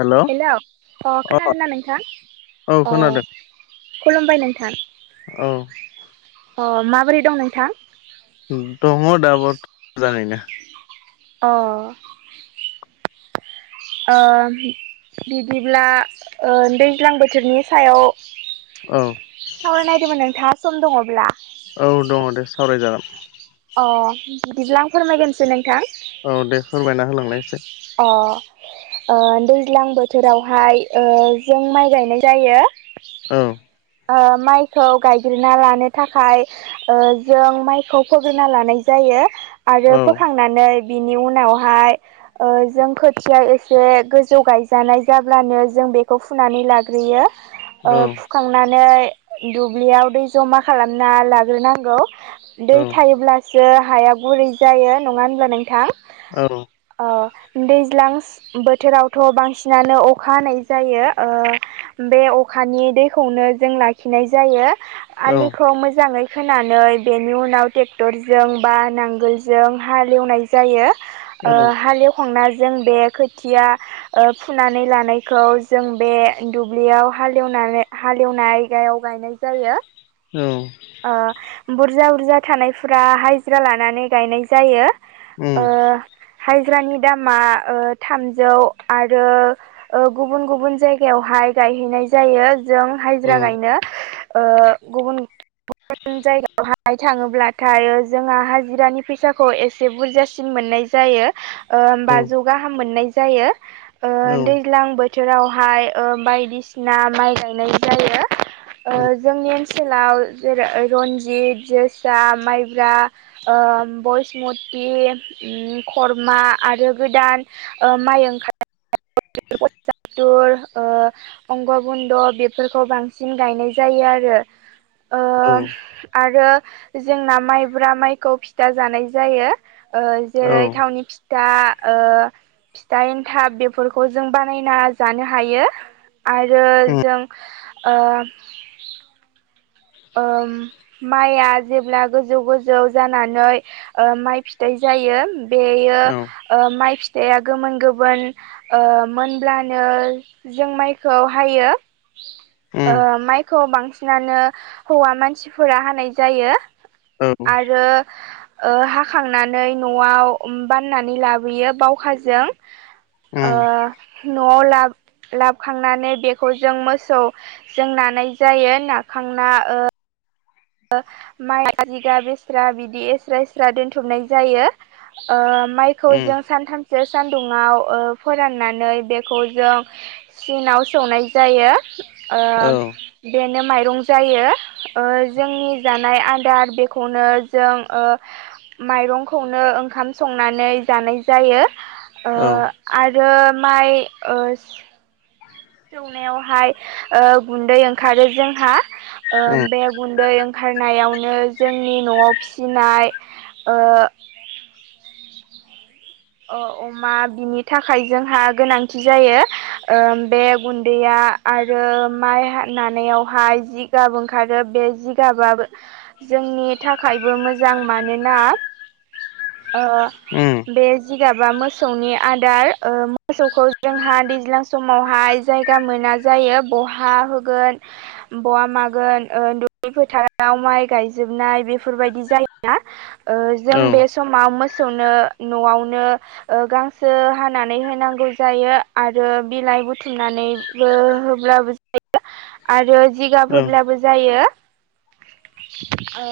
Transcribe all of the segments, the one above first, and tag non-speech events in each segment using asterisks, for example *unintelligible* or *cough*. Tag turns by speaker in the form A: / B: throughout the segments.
A: Hello
B: हेल' अ
A: अ
B: खोनादोंना नोंथां
A: औ
B: अ?
A: खोनादों
B: खुलुमबाय नोंथां
A: औ
B: अ माबोरै दं नोंथां?
A: दङ दाबो मोजाङैनो
B: अह ओ बिदिब्ला दैज्लां बोथोरनि सायाव
A: औ
B: सावरायनो नायदोंमोन नोंथाङा सम दङब्ला
A: औ दङ दे सावरायजागोन।
B: अ बिदिब्ला आं फोरमायग्रोनोसै नोंथां
A: औ दे फोरमायना होलांनायसाय
B: अह ओ दैज्लां बोथोरावहाय ओ जों माइ गायनाय जायो।
A: औ
B: ओ माइखौ गायग्रोना लानो थाखाय ओ जों माइखौ फोग्रोना लानाय जायो आरो
A: औ
B: फोखां नानै बिनि उनावहाय ओ जों खोथिया एसे गोजौ गायजानाय जाब्लानो जों बेखौ फुनानै लाग्रोयो।
A: औ
B: ओ फुखांनानै दुब्लियाव दै जमा खालामना लाग्रोनांगौ।
A: औ
B: दै थायोब्लासो हाया गुरै जायो नङा होनब्ला नोंथां।
A: औ।
B: अ दैज्लांस बोथोरावथ' बांसिनानो अखा हानाय जायो ओ बे अखानि दै खौनो जों लाखिनाय जायो आलिखौ मोजाङै होनानै बेनि उनाव ट्रेक्टरजों बा नांगोलजों हाल एवनाय जायो
A: औ
B: ओ हाल एवखांना जों बे खोथिया ओ फुनानै लानायखौ जों बे दुब्लियाव हाल एवनानै हाल एवनाय गायाव गायनाय जायो।
A: औ।
B: ओ बुरजा-बुरजा थानायफोरा हाजिरा लानानै गायनाय जायो।
A: उम
B: ओ हाजिरानि दामा ओ थामजौ आरो ओ गुबुन-गुबुन जायगायावहाय गायहैनाय जायो जों हाजिरा गायनो। ओ गुबुन-गुबुन जायगायाव *unintelligible* थाङोब्लाथाय जोंहा हाजिरानि फैसाखौ एसे बुरजासिन मोननाय जायो। ओम बाजौ गाहाम मोननाय जायो ओ
A: औ
B: दैज्लां बोथ थोरावहाय ओ बायदिसिना माइ गायनाय जायो
A: औ
B: ओ जोंनि ओनसोलाव जेरै रनजित जोसा माइब्रा ओ बैसमति ओम खर्मा आरो गोदान ओ माइ ओंखारनाय *inaudible* ओ बंग' बुन्द' बे बेफोरखौ बांसिन गायनाय जायो आरो। ओ आरो जोंना माइब्रा माइखौ फिथा जानाय जायो। ओ
A: औ
B: जेरै थावनि फि दा ओ फिथा एन्थाब बेफोरखौ जों बानायना जानो हायो। आरो
A: उम औ
B: जों ओ ओम माइआ जेब्ला गोजौ-गोजौ जानानै ओ माइ फिथाइ जायो। बेयो ओ माइ फिथाइया गोमोन-गोमोन ओ मोनब्लानो जों माइखौ हायो।
A: उम
B: ओ माइखौ बांसिनानो हौवा मानसिफोरा हानाय जायो।
A: औ
B: आरो ओ हाखांनानै न'आव बाननानै लाबोयो बावखाजों ओ
A: उम
B: न'आव लाब लाबखांनानै बेखौ जों मोसौ जों नानाय जायो नाखांना ओ ओ माइ जिगाब एस्रा बिदि एस्रा-एस्रा दोनथुमनाय जायो। ओ माइखौ
A: उम
B: जों सानथाम सो सान्दुंङाव ओ फोराननानै बेखौ जों चिनाव सौनाय जायो। ओ
A: औ उम औ
B: बेनो माइरं जायो। ओ जोंनि जानाय आदार बेखौनो जों ओ माइरंखौनो ओंखाम संनानै जानाय जायो। ओ
A: औ
B: आरो माइ ओ सौनायावहाय ओ गुन्दै ओंखारो जोंहा ओ बे गुन्दै ओंखारनायावनो जोंनि न'आव फिसिनाय ओ अमा बिनि थाखाय जोंहा गोनांथि जायो बे गुन्दैया आरो माइ नानायावहाय जिगाब ओंखारो बे जिगाबाबो जोंनि थाखायबो मोजां मानोना ओ
A: उम
B: बे जिगाबा मोसौनि आदार ओ मोसौखौ जोंहा दैज्लां समावहाय जायगा मोना जायो बहा होगोन बहा मागोन ओ दुब्लि फोथाराव माइ गायजोबनाय बेफोरबायदि जायोना। ओ जों बे समाव मोसौनो न'आवनो गांसो हानानै होनांगौ जायो आरो बिलाइ बुथुमनानै होब्लाबो जायो आरो जिगाब होब्लाबो जायो ओ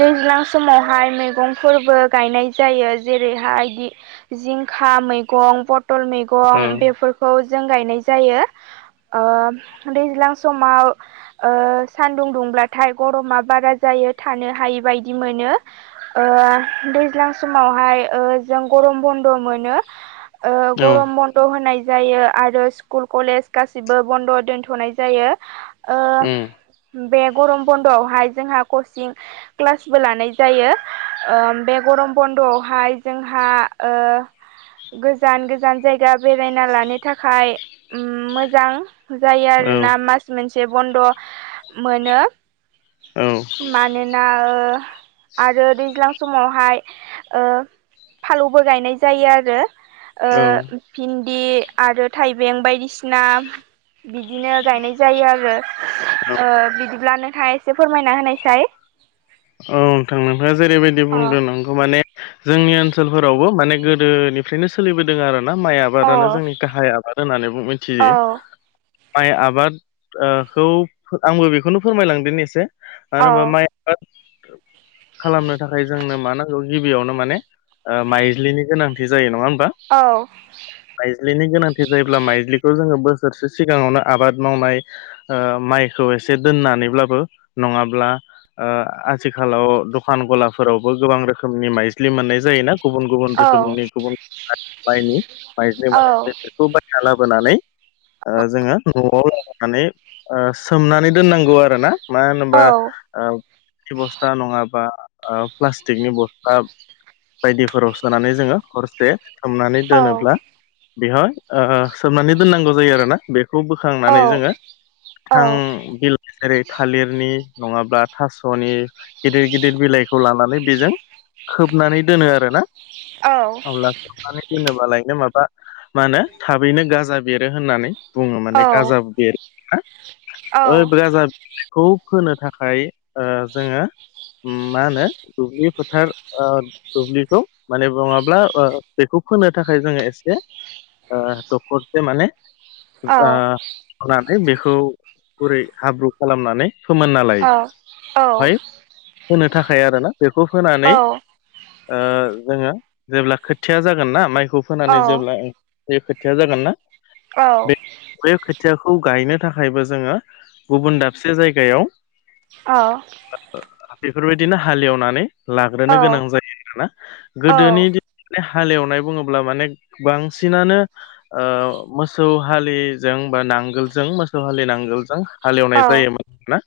B: दैज्लां समावहाय मैगंफोरबो गायनाय जायो जेरैहाय जिंखा मैगं पथल मैगं बेफोरखौ जों गायनाय जायो दैज्लां समाव ओ सान्दुं दुंब्लाथाय गरमा बारा जायो थानो हायि बायदि मोनो दैज्लां समावहाय जों गरम बन्द मोनो ओ गरम ब नद होनाय जायो आरो स्कुल कलेज गासिबो बन्द' दोनथ'नाय जायो बे गरम बन्द'आवहाय जोंहा कचिं क्लासबो लानाय जायो ओ बे गरम बन्द'आवहाय जोंहा ओ गोजान गोजान जायगा बेरायना लानो थाखाय मोजां जायो
A: औ
B: आरोना मास मोनसे बन्द' मोनो
A: औ
B: मानोना ओ आरो दैज्लां समावहाय फालौबो गायनाय जायो आरो
A: औ
B: भिन्दि आरो थाइबें बायदिसिना बिदिनो गायनाय जायो आरो
A: औ
B: बिदिब्ला नोंथाङा एसे फोरमायना होनायसाय
A: औ नोंथां नोंथाङा जेरैबायदि बुंदों नंगौ माने जोंनि ओनसोलफोराव माने गोदोनिफ्रायनो सोलिबोदों आरोना माइ आबाद आबादानो जोंनि गाहाय आबाद होननानै मिथियो माइ आबादखौ आंबो बेखौनो फोरमायलांदिनि एसे मानो होनबा माइ *unintelligible* खालामनो थाखाय जोंनो मा नांगौ गिबियावनो माने माइज्लिनि गोनांथि जायो नङा होमबा
B: औ
A: माइज्लिनि गोनांथि जायोब्ला माइज्लिखौ जोङो बोसोरसे सिगाङावनो आबाद मावनाय माइखौ एसे दोननानैब्लाबो नङाब्ला आथिखालाव दखान गलाफोरावबो गोबां रोखोमनि माइज्लि मोननाय जायोना गुबुन गुबुन रोखोमनि गुबुन गुबुन माइनि माइज्लि मोननाय जायो बेफोरखौ बायना लाबोनानै जोङो न'आव लानानै सोमनानै दोननांगौ आरोना मानो होनोबा बस्था नङाबा प्लास्टिकनि बस्था बायदिफोराव सोनानै जोङो हर- से सोमनानै दोनोब्ला बेहाय सोमनानै दोननांगौ जायो आरोना बे खौ बोखांनानै जोङो गोथां बिलाइ जेरै थालिरनि नङाब्ला थास' नि गिदिर गिदिर बिलाइखौ लानानै बेजों खोबनानै दोनो आरोना अब्ला खोबनानै दोनोबालायनो माबा मा होनो थाबैनो गाजा बेरो होननानै बुङो माने गाजा बेर ओइ गाजा खौ फोनो थाखाय जोङो मा होनो दुब्लि फोथार ओ दुब्लिखौ माने नङाब्ला ओ बेखौ फोनो थाखाय जोङो एसे ओ दखरसे माने ओ नानै बेखौ गुरै हाब्रु खालामनानै फोमोनना लायो।
B: अ औ
A: फाइ होनो थाखाय आरोना बेखौ होनानै ओ जोङो जेब्ला खोथिया जागोन ना माइखौ फोनानै जेब्ला ओ बे खोथाया जागोन ना
B: औ
A: बे बे खोथियाखौ गायनो थाखायबो जोङो गुबुन दाबसे जायगायाव
B: अ
A: ओ बेफोरबायदिनो हालेवनानै लाग्रोनो गोनां जायो आरोना गोदोनि दिन माने हालेवनाय बुङोब्ला माने बांसिनानो ओ मोसौ हालिजों बा नां *unintelligible* मोसौ हालिनांगोलजों हालएवनाय जायोमोन ना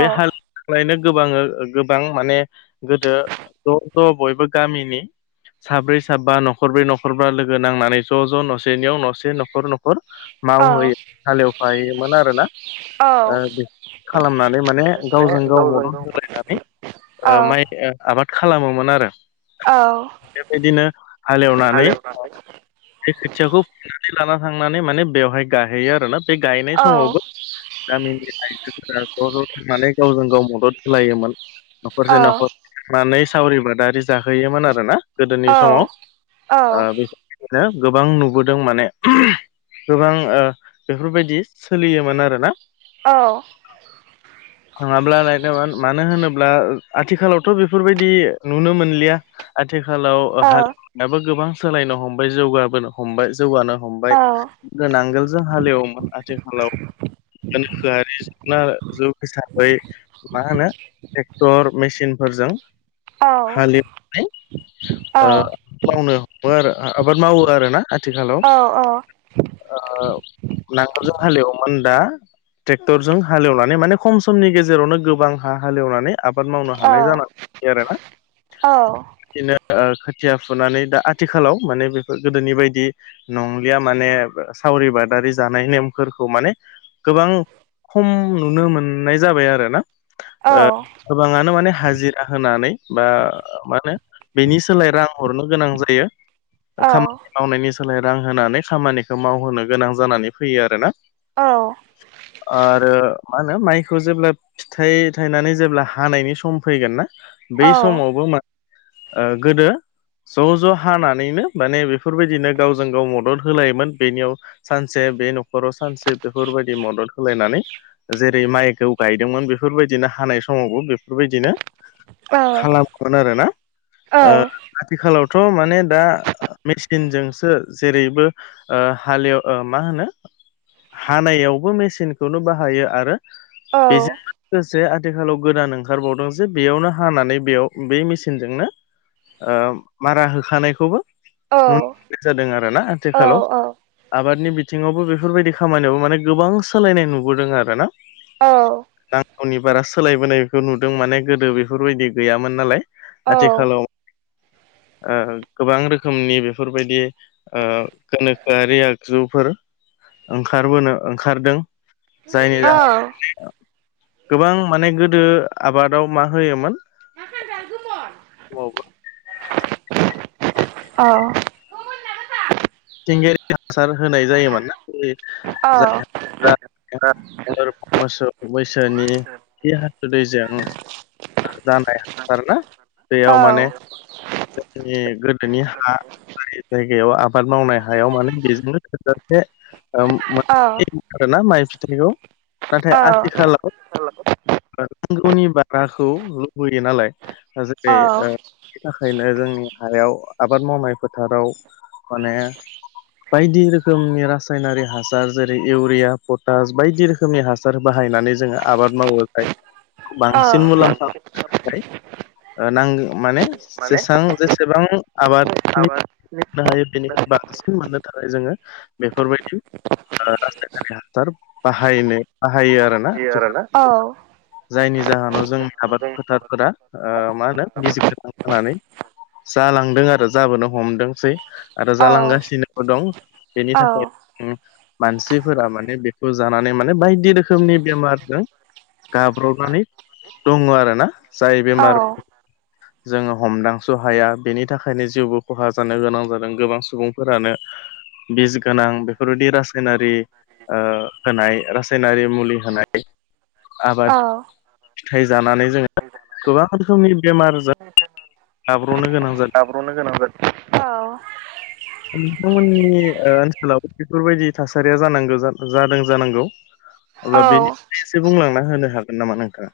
A: बे हाल *unintelligible* गोबांङो गोबां माने गोदो ज' ज' बयबो गामिनि साब्रै साबा न'खरब्रै न'खरबा लोगो नांनानै ज' ज' न'सेनियाव न'से न'खर न' खर मावहैयो हालेवफाहैयोमोन आरोना। ओ खालामनानै माने गावजों गाव मदद होलायनानै ओ माइ आबाद खालामोमोन आरो। बेबायदिनो हालेवनानै बे खोथियाखौ फुनानै लाना थांनानै माने बेवहाय गायहैयो आरोना बे गायनाय समावबो गामिनि आइजोफोरा ज' ज' थांनानै गावजों गाव मदद होलायोमोन न'खरसे न'खर मानै सावरि बादारि जाहोयोमोन आरोना गोदोनि समाव ओ बेफोर *unintelligible* गोबां नुबोदों माने गोबां ओ बेफोरबायदि सोलियोमोन आरोना।
B: औ।
A: *unintelligible* मानो होनोब्ला आथिखालावथ' बेफोरबायदि नुनो मोनलिया। आथिखालाव हालेवनायाबो गोबां सोलायनो हमबाय जौगाबोनो हमबाय। जौगानो हमबाय गो नांगोलजों हालेवोमोन आथिखालाव *unintelligible* *unintelligible* मा होनो ट्रेक्टर मेसिनफोरजों हालेवनानै ओ मावनो हमो आरो आबाद मावो आरोना। आथिखालाव ओ नांगोलजों हालेवोन दा ट्रेक्टरजों हालेवनानै माने खम समनि गेजेरावनो गोबां हा हालेवनानै आबाद मावनो हानाय जाना *unintelligible* आरोना बिदिनो ओ खोथिया फुनानै दा आथिखालाव माने बेफोर गोदोनि बायदि नंलिया माने सावरि बादारि जानाय नेमफोरखौ माने गोबां खम नुनो मोननाय जाबाय आरोना।
B: औ।
A: ओ गोबाङानो माने हाजिरा होनानै बा मा होनो बेनि सोलाय रां हरनो गोनां जायो खामानि मावनायनि सोलाय रां होनानै खामानिखौ मावहोनो गोनां जानानै फैयो आरोना।
B: औ।
A: आरो मा होनो माइ *unintelligible* जेब्ला फिथाइ थायनानै जेब्ला हानायनि सम फैगोन ना
B: औ
A: बै समावबो मा ओ गोदो ज' ज' हानानैनो माने बेफोरबायदिनो गावजों गाव मदद होलायोमोन बेनियाव सानसे बे न'खराव सानसे बेफोरबायदि मदद होलायनानै जेरै माइ *unintelligible* गायदोंमोन बेफोरबायदिनो हानाय समावबो बेफोरबायदिनो खालामोमोन आरोना आथिखालावथ' माने दा मेसिनजोंसो जेरैबो ओ हालेव मा होनो हानायावबो मेसिनखौनो बाहायो आरो बेजों लोगोसे आथिखालाव गोदान ओंखारबावदों जे बेयावनो हानानै बेयाव बे मेसिनजोंनो मारा होखानायखौबो *unintelligible* जादों आरोना आथिखालाव आबादनि बि थिङावबो बेफोरबायदि खामानियावबो माने गोबां सोलायनाय नुबोदों आरोना। नांगौनि बारा सोलायबोनायखौ नुदों माने गोदो बेफोरबायदि गैयामोन नालाय। आथिखालाव ओ गोबां रोखोमनि बेफोरबायदि ओ गोनोखोआरि आगजुफोर ओंखारबोनो ओंखारदों। जायनि जाहोनाव ओ गोबां माने गोदो आबादाव मा होयोमोन समावबो
B: *unintelligible*
A: *unintelligible* हासार होनाय जायोमोन ना *unintelligible* बोरमा मोसौ मैसोनि खि हासुदैजों जानाय हासार ना दैयाव माने जोंनि गोदोनि हा जायगायाव आ बाद मावनाय हायाव माने बेजोंनो थोजासे मोनो आरोना माइ फिथाइखौ नाथाय आथिखालाव नांगौनि बाराखौ लुबैयो नालाय जेरै बेनि थाखायनो जोंनि हायाव आबाद मावनाय फोथाराव माने बायदि रोखोमनि रासायनारि हासार जेरै इउरिया पटास बायदि रोखोम रोखोमनि हासार बाहायनानै जोङो आबाद मावोखाय बांसिन मुलाम्फा नांगौ माने जेसेबां जेसेबां आबादनि बाहायो बेनिा बांसिन मोननो थाखाय जोङो बेफोरबायदि रासायखारि हासार बाहायनो बाहायो आरो ना जायनि जाहोनाव जोंनि आबाद फोथारफोरा ओ मा होनो बिस गोनां जानानै जालांदों आरो जाबोनो हमदोंसै आरो जालांगासिनोबो दं बेनि थाखाय मानसिफोरा माने बेखौ जानानै माने बायदि रोखोमनि बेमारजों गाब्रबनानै दङ आरोना जाय
B: ओ
A: बेमार जोङो हमदांस'हाया बेनि थाखायनो जिउबो खहा जानो गोनां जादों गोबां सुबुंफोरानो बिस गोनां बेफोरबायदि रासायनारि होनाय रासायनारि मुलि होनाय आबाद फिथाइ जानानै जोङो गोबां रोखोमनि बेमार जाब्र'नो गोनां जायो
B: ब्र'नो गोनां जागोन
A: नोंथांमोननि ओ ओनसोलाव बेफोरबायदि थासारिया जानांगौ जादों जानांगौ अब्ला बेनि एसे बुंलांना होनो हागोन नामा नोंथाङा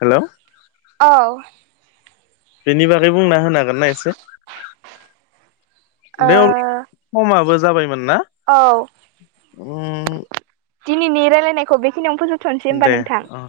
A: हेलौ
B: औ
A: बेनि बागै बुंना होनो हागोनना एसे दे अब्ला समाबो जाबायमोन ना
B: औ
A: *unintelligible*
B: दिनै रायलायनायखौ बेखनियावनो फोसथ'नोसै होमबा
A: दे
B: नोंथां
A: अ